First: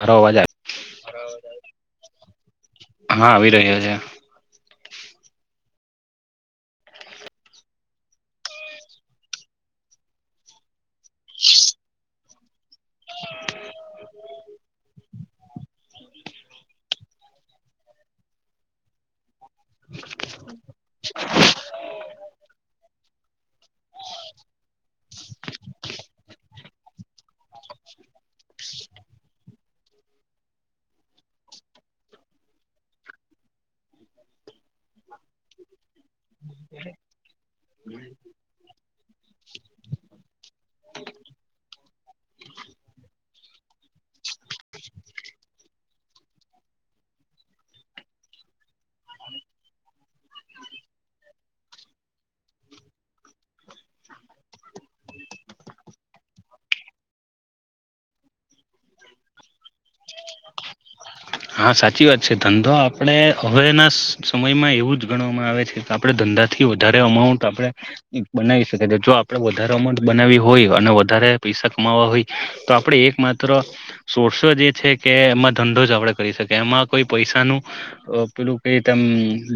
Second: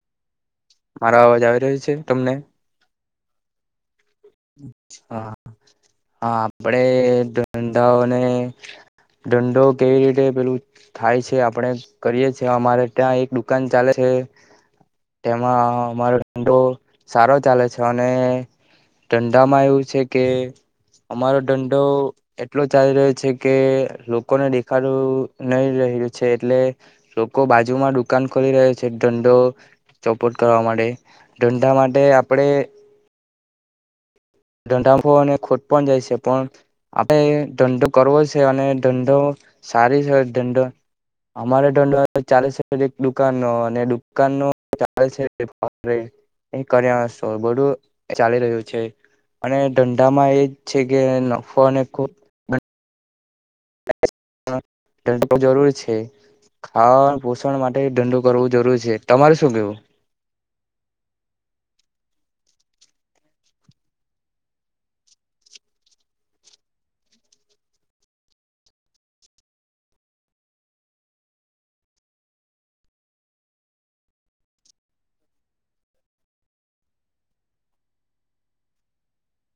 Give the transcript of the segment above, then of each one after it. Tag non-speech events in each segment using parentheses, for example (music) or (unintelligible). મારો અવાજ આવે મારો અવાજ આવી રહ્યો છે તમને હા આવી રહ્યો છે હા હા આપડે ધંધાઓને દંડો કેવી રીતે પેલું થાય છે આપડે કરીએ છેએ અમારે ત્યાં એક દુકાન ચાલે છે. હ તેમાં અમારો રડો સારો ચાલે છે અને ધંડા માં એવું છે કે અમારો દંડો એટલો ચાલી રહ્યો છે કે લોકોને દેખાડું નહી છે એટલે લોકો બાજુમાં દુકાન ખોલી રહ્યા છે ધંડો ચોપોટ કરવા માટે ધંંધા માટે આપણેે ધંધફો અને ખોટ પણ જાય છે પણ આપણે ધંધો કરવો છે અને ધંધો સારી છે દંડો અમારે ધંધો ચાલે છે એક દુકાન ન અને દુકાન ન ચાલે છે. એ કર્યાસો બડું ચાલી રહ્યું છે અને ધંધામાં એજ છે કે નફો અને ખ એ જરૂરી છે ખાવાણ પોષણ માટે ધંધો કરવું જરૂર છે તમારે શું કેવું (inaudible) હા સાચી વાત છે ધંધો આપડે હવેના સમયમાં એવું જ ગણવામાં આવે છે કે આપણે ધંધો થી વધારે અમાઉન્ટ આપણે બનાવી શકીએ જો આપણે વધારે અમાઉન્ટ બનાવી હોય અને વધારે પૈસા કમાવા હોય તો આપણેે એક માત્ર સોર્સો જ છે કે એમાં ધંધો જ આપણેે કરી શકાય એમાં કોઈ પૈસાનું અ પેલું કે તેમ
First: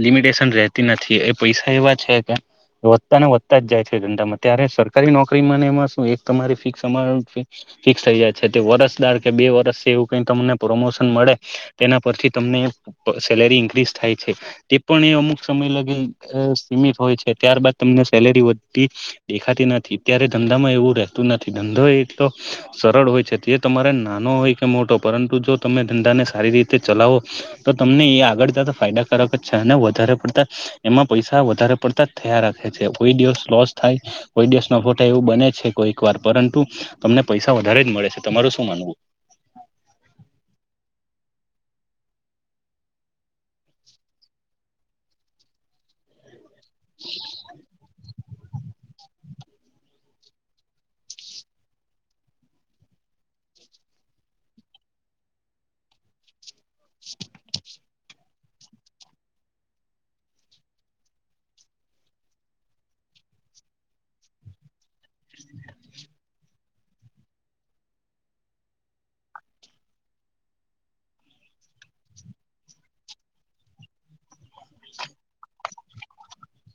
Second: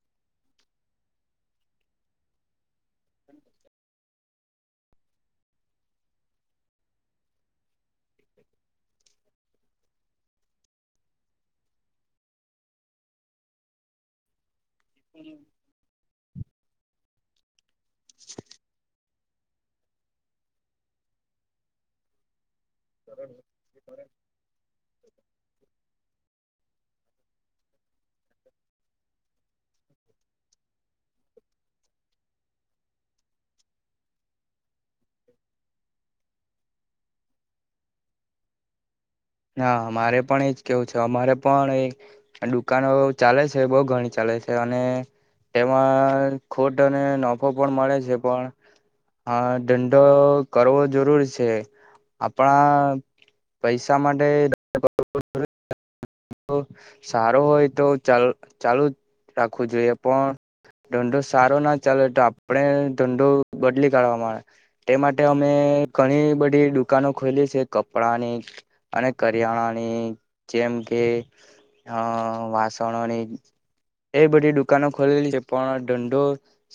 લિમિટેશન રેતી નથી એ પૈસા થઇવા છે કે વધતા ને વધતા જ જાય છે ધંધામાં ત્યારે સરકારી નોકરી ને એમાં શું એક તમારી ફિક્સ અમાર ફિક્સ ફિક્સ થઇ જાય છે તે વરસદાર કે બે વરસ એવું કઈ તમને પ્રોમોશન મળે તેના પરથી તમને સેલેરી ઇન્ક્રીઝ થાય છે તે પણ એ અમુક સમય લગન અ સીમિત હોય છે ત્યારબાદ તમને સેલેરી વધતી દેખાતી નથી ત્યારે ધંધામાં એવું રહેતું નથી ધંધો એ તો સરળ હોય છે તે તમારે નાનો હોય કે મોટો પરંતુ જો તમે ધંધાને સારી રીતે ચલાવો તો તમને એ આગળ જતા ફાયદાકારક જ છેને અને વધારે પડતા એમાં પૈસા વધારે પડતા થયા રાખે છે કોઈ દિવસ લોસ થાય કોઈ દિવસ નફો થાય એવું બને છે કોઈક વાર પર. પરંતુ તમને પૈસા વધારે જ મળે છે તમારું શું માનવું. ના મારે પણ એજ કેવું છે અમારે પણ એ દુકાનો ચાલે છે બહ ઘણી ચાલે. અને તેમાં ખોટ અને નફો પણ મળે છે. (inaudible) હા ધંધો કરવો જરૂર છે આપણા પૈસા. શા માટે. સારો હોય તો ચાલ ચાલુ જ રાખવું જોઈએ પણ. ધંધો સારો ના ચાલે તો આપણે ધંધો બદલી કાઢવાવામાં આવેે તે માટે અમે. ઘણી બધી દુકાનો ખોલી છે કપડાની અને કરિયાણાની જે. જેમ કે અ વાસણોની. એ બધી દુકાનો ખોલેલી છે પણ ધંધો.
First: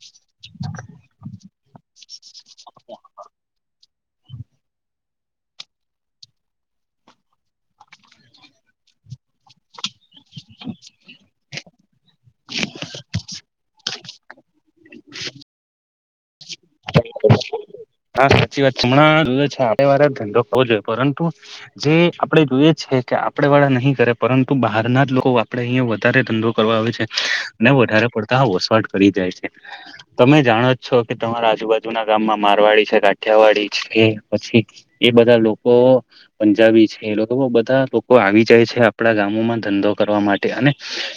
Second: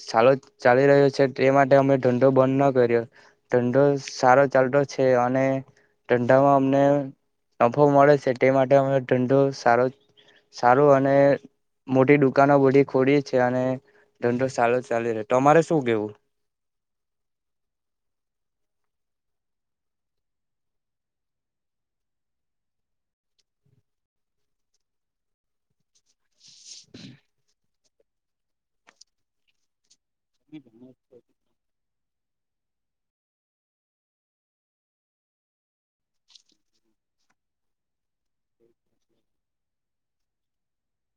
સાલો ચાલી રહ્યો છે તે એ માટે અમે ધંધો બંધ ન કર્યો ધંધો. સારો ચાલતો છે અને ધંધામાં અમને. નફો મળે છે તે માટે અમે ધંધો સારો સારો અને. મોટી દુકાનો બધી ખોડીએજ છે અને. ધંધો સારો ચાલી રહ્યો તમારે શું કેવું. હ (unintelligible) હા સાચી વાત છે હમણાં જોવે છે આપડે વારે ધંધો હોવો જોઈએ પરંતુ જે આપડે જોઈએ. છે કે આપડે વાળા નહીં કરે પરંતુ બહાર ના જ લોકો આપડે અહીયા વધારે ધંધો. કરવા આવે છે અને વધારે પડતા વસવાટ કરી જાય છે. તમે જાણો જ છો કે તમારા આજુબાજુ. જુના ગામમાં મારવાડી છે કાઠિયાવાડી છે પછી એ બધા લોકો પંજાબી. છે એ લોકો બધા લોકો આવી જાય છે આપડા ગામોમાં ધંધો કરવા માટે અને.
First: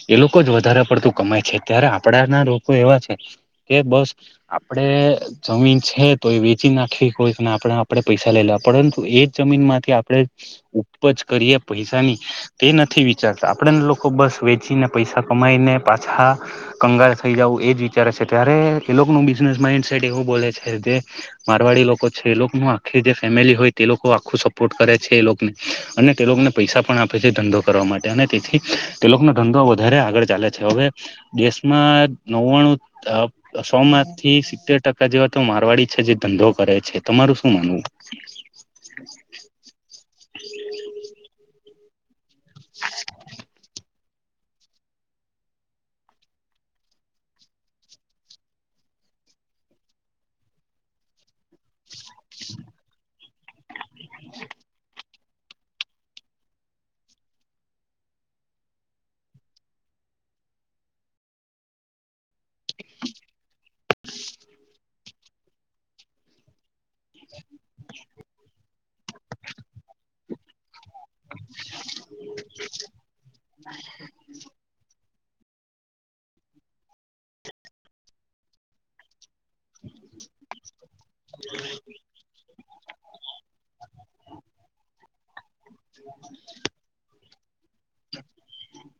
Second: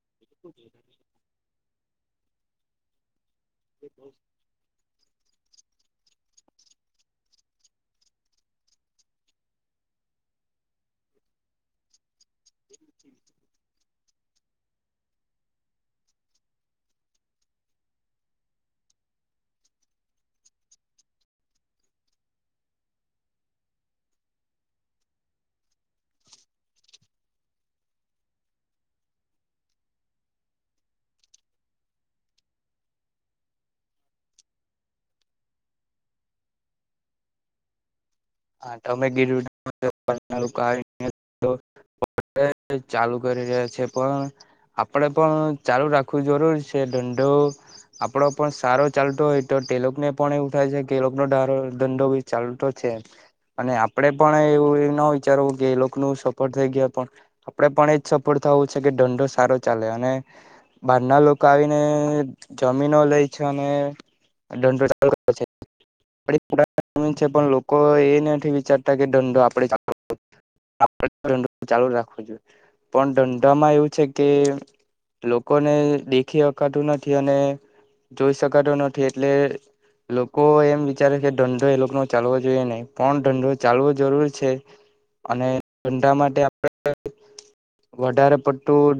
એ લોકો જ વધારે પડતું કમાય છે ત્યારે આપણા ના લોકો એવા છે. કે બસ આપડે. જમીન છે તો એ વેચી નાખવી કોઈને આપણે આપણે પૈસા લઈ લેવા પરંતુ એ જ જમીન માંથી આપણે. ઉપજ કરીએ પૈસાની તે નથી વિચારતા આપડેને લોકો બસ વેચીને પૈસા કમા. માઈને પાછા કંગાળ થઈ જાઉં એ જ વિચારે છે ત્યારે એ લોકોનું બિઝનેસ માઈન્ડ. એવું બોલે છે જે મારવાડી લોકો છે એ લોકો ન આખી જે ફેમિલી હોય તે લોકો આખું સપોર્ટ કરે છે. છે એ લોગને અને તે લોકોને પૈસા પણ આપે છે ધંધો કરવા માટે અને તેથી તે લોકોનો ધંધો વધારે. આગળ ચાલે છે હવે દેશમાં નવ્વાણું અ સો માંથી સિત્તેર ટકા. જેવા તો મારવાડી છે જે ધંધો કરે છે તમાર શું માનવું. હા તમે ગીર. ચાલુ કરી રહ્યા છે. પણ આપણેે પણ ચાલુ રાખવું જરૂર છે ધંધો આપણો પણ સારો. ચાલતો હોય તો તેલોક ને પણ એવું થાય છે કેલો નો ધંધો બી ચાલતો છે. અને આપડે પણ એવું ના વિચારવું કે એ લોકો ન સપોર્ટ થઈ ગયા પણ આપડે પણ એજ સપોટ. થવું છે કે દંડો સારો ચાલે અને બહાર ના લોકો આવીને જમીનો લે છે અને દંડો ચાલુ રાખે છે. જ છે પણ લોકો એ નથી વિચારતા કે દંડો આપદે ચા આપડે ચાલુ રાખવો જોઈએ પણ ધંધામાં એવું છે કે લોકોને દેખી અકાતું નથી અને જોઈ શકાતો નથી એટલે લોકો એમ અત્યારે ધંધો એ લોકો નો ચાલવો જોઈએ નહીં. પણ ધંંધો ચાલવો જરૂરી છે અને ધંધા માટે આપડે વધારે પડતું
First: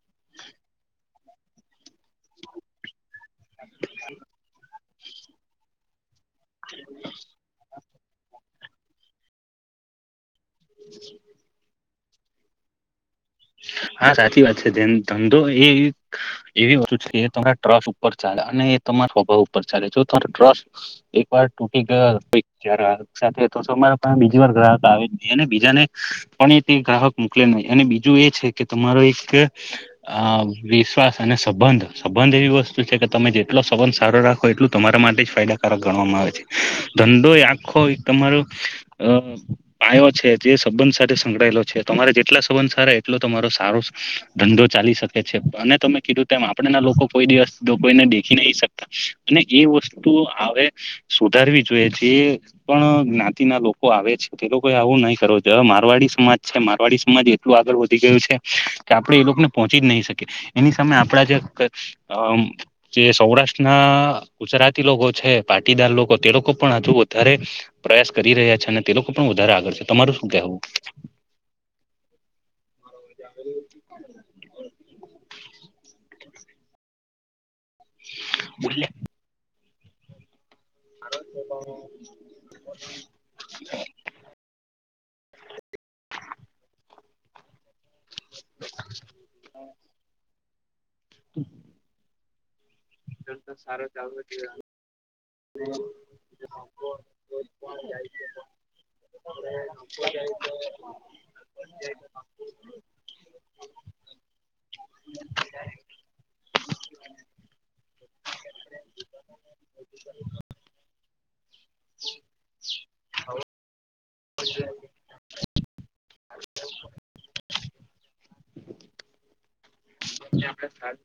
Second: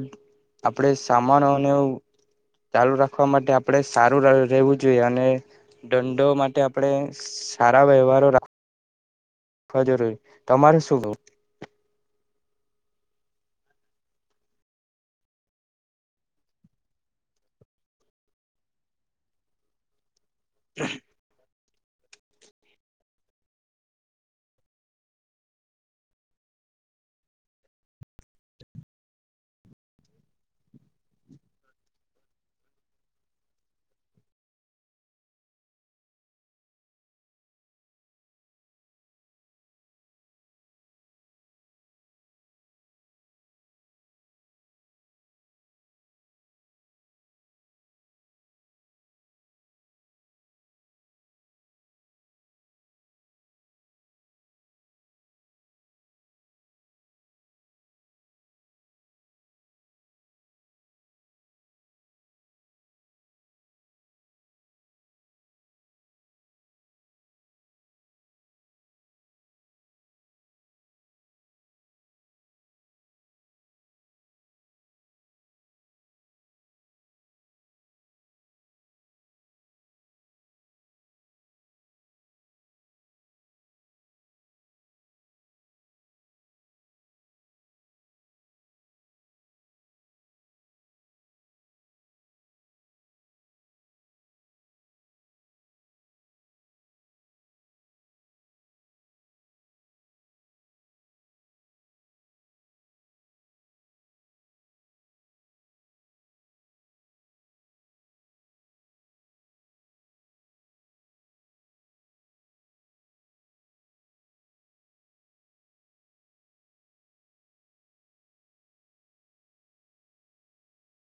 આપડે સામાન ચાલુ રાખ રાખવા માટે આપડણે સારું રહેવું જોઈએ અને ધંધો માટે આપણે સારા વ્યવહારો રાખ જરૂરી તમારે શું કેવું. (inaudible) હા સાચી વાત છે ધંધો એ એવી વસ્તુ છે કે તમારા ટ્રસ ઉપર ચાલે અને એતો તમાર સ્વભાવ ઉપર ચાલે જો તમા ટ્રસ્ટ એક વાર તૂટી ગયો સાથે તોરે પણ બીજી વાર ગ્રાહક આવે જ અને બીજાને પણ તે ગ્રાહક મોકલે નહીં અને બીજી બીજુ એ છે કે તમારો એક વિશ્વાસ અને સંબંધ સંબંધ એવી વસ્તુ છે. તમે જેટલો સંબંધ સારો રાખો એટલું તમારા માટે જ ફાયદાકારક ગણવામાં આવે છે ધંધો આખો તમારો અ પાયો છે તે સંબંધ સાથે સંકળાયેલો છે તમારે જેટલા સંબંધ સારા એટલો તમારો સારો ધંધો ચાલી શકે છે અને તમે કીધું તેમ આપણે ના લોકો કોઈ દિવસ કોઈને દેખી નહી શકતા અને એ વસ્તુ હવે સુધારવી જોઈએ છે પણ જ્ઞાતિ ના લોકો આવે છે તે લોકો આવું નહીં કરો જો મારવાડી સમાજ છે મારવાડી સમાજ એટલું આગળ વધ ગયું છે કે આપડે એ લોકોને પહોંચી જ નહી શકીએ એની સામે આપડા જે જે સૌરાષ્ટ્ર ના ગુજરાતી લોકો છે પાટીદાર લોકો તે લોકો પણ હજુ વધારે પ્રયાસ કરી રહ્યા છે અને તે લોકો પણ વધારે આગળ છે તમારું શું કેવું. (unintelligible) બોલને. (inaudible) (inaudible) (inaudible) હમ્મ. ધંધો તો સારો ચાલવો જ જોઈએ. રો જાય છે. ધંધો ચાલવો જોઈએ (inaudible) (inaudible) (inaudible) (inaudible) આપણા સાથ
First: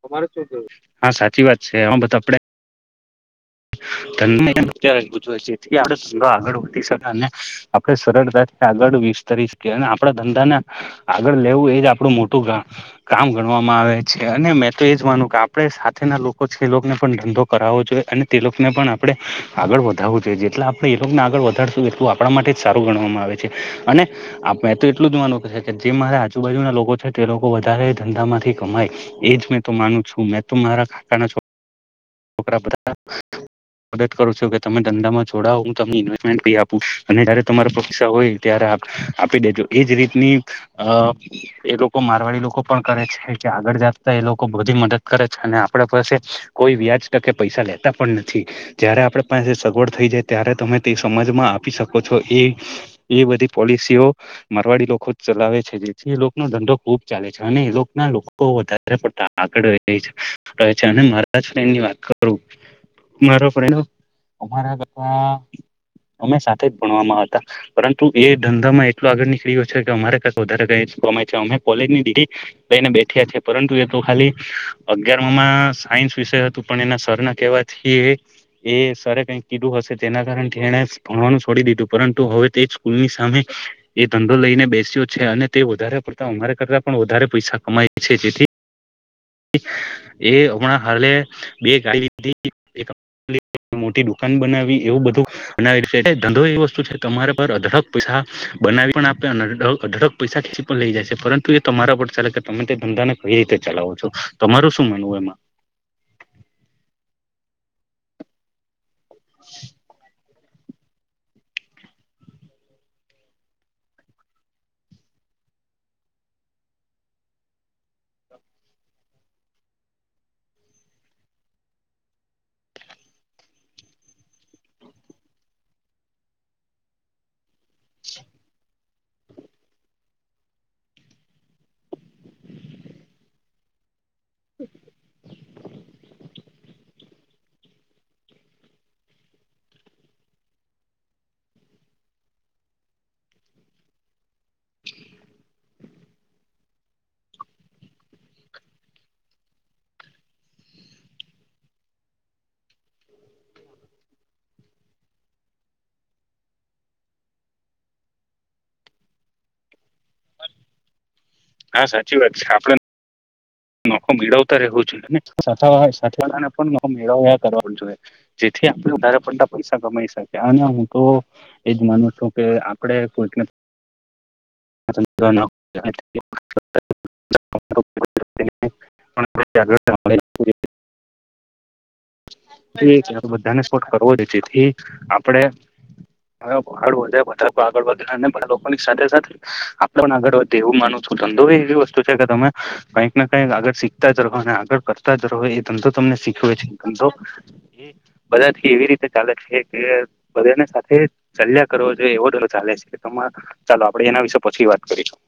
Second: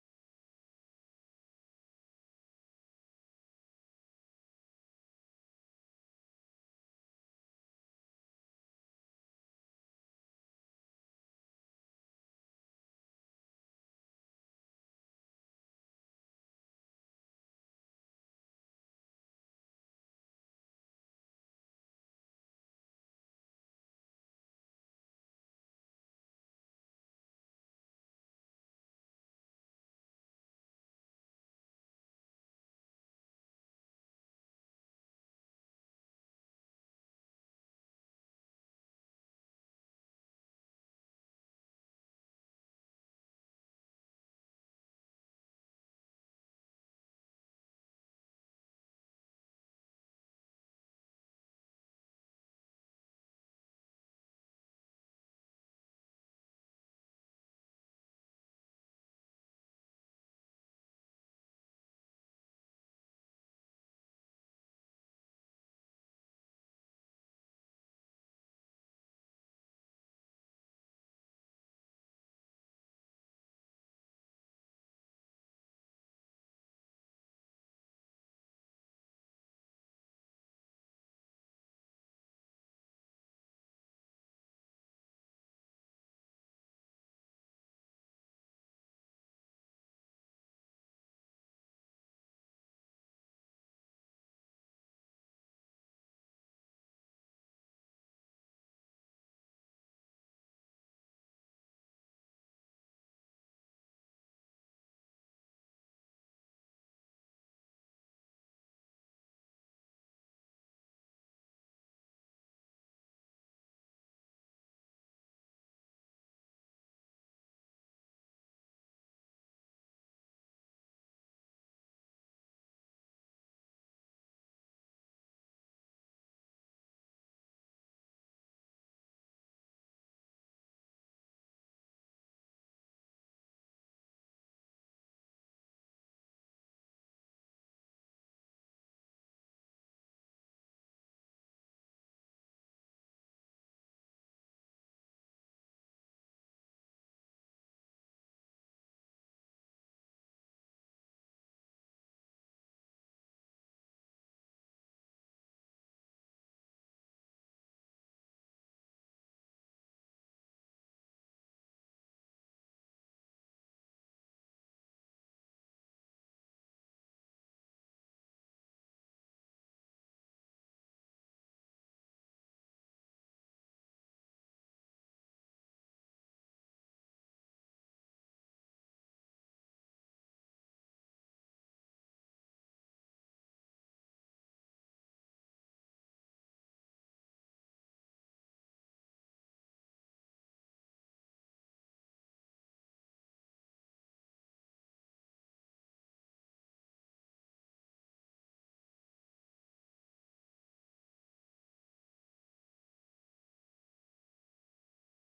તમારે શું છે હા સાચી વાત છે હ બધા આપડે ધંધા અત્યારેથી આપ ધંધો આગળ વધી શકે અને આપે સરળતા આગળ વીસ ત્રીસ કે અને આપડા ધંધા ને આગળ લેવું એજ આપડું મોટું કામ ગણવાનું. આવે છે અને મેં તો એજ માનું કે આપણે સાથે ના લોકો છે એ લોકોને પણ ધંધો કરાવવો જોઈએ અને તે લોકોને પણ આપડણે આગળ વધાવવું જોઈએ જેટલા આપણે એ લોકોને આગળ વધારશું એટલું આપણા માટે જ સારું ગણવામાં આવે. અને મેં તો એટલું જોવાનું કે જે મારા આજુબાજુ ના લોકો છે તે લોકો વધારે ધંધામાં માંથી કમાય એજ મેં માનું છું મે મારા કાકા ના છો છોકરા બધા મદદ કરો છો કે તમે ધંધામાં જોડાવો હું તમને ઇન્વેસ્ટમેન્ટ બી આપું અને જયારે તમારા પૈક્સા હોય ત્યારે આપી દેજો એજ રીતની અ એ લોકો મારવાડી લોકો પણ કરે છે કે આગળ એ લોકો બધી મદદ કરે છે અને આપડા પાસે કોઈ વ્યાજ કે પૈસા લેતા પણ નથી જયારે આપડા પાસે સગવડ થઈ જાય ત્યારે તમે તે સમાજમાં આપી શકો છો. તો એ એ બધી પોલિસીઓ મારવાડી લોકો ચલાવે છે જેથી એ લોકોનો ધંધો ખૂબ ચાલે છે અને એ ના લોકો વધારે આગળ છે છે અને મારા (unintelligible) વાત. (unintelligible) અમારા ઘરમાં અમે સાથે જ ભણવામાં હતા પરંતુ એ ધંધામાં એટલું આગળ નીકળી ગયો છે કે અમારે કંઈક વધારે કયા અમે કોલેજની ડિગ્રી લઈને બેઠ્યા છે પરંતુ એ તો ખાલી અગિયારમા સાયન્સ વિષય હતું. પણ એના સરના કહેવાથી એ સરે કઈ કીધું હશે તેના કારણે એને ભણવાનું છોડી પરંતુ હવે તે સ્કૂલની સામે એ ધંધો લઈને બેસ્યો છે અને તે વધારે પડતા અમારે પણ વધારે પૈસા કમાય છે જેથી- એ હમણાં હાલે બે ગાડી લીધી. મોટી દુકાન બનાવી એવું બધું બનાવી છે ધંધો એ વસ્તુ છે તમારા પર અધડક પૈસા બનાવી પણ આપ અઢળક પૈસા‌ ખેંચી લઈ જાય પરંતુ એ તમારા પર ચાલે કે તમે ધંધા ના કઈ રીતે ચલાવો છો તમારું શું માનવું એમાં (inaudible) હા સાચી વાત છે આપણે નખો મેળવતા રહેવું જોઈએ ને સા સાવાળાને પણ ન મેળવ્યા કરવા જોઈએ જે આપ વધારે પડતા પૈસા કમાઈ શકે અને હું તો એજ માનું છું કે આપણે કોઈકને. (unintelligible) (unintelligible) એ બધાને સપોર્ટ કરવો જ થી આપડે હ પાડ વધે વધ આગળ વધે પણ લોકોની સાથે સાથે આપડે પણ આગળ વધે એવું માનું ધંધો એવી વસ્તુ છે કે તમે કંઈક ના કંઈક આગળ શીખતા જ રહો અને આગળ કરતા જ રહો એ ધંધો તમને શીખવે છે ધંધો એ બધા થી એવી રીતે ચાલે છે કે બધાને સાથે ચાલ્યા કરો જોઈએ એવોર્ડ ચાલે છે કે ચાલો આપડે એના વિશે પછી વાત કરીશું.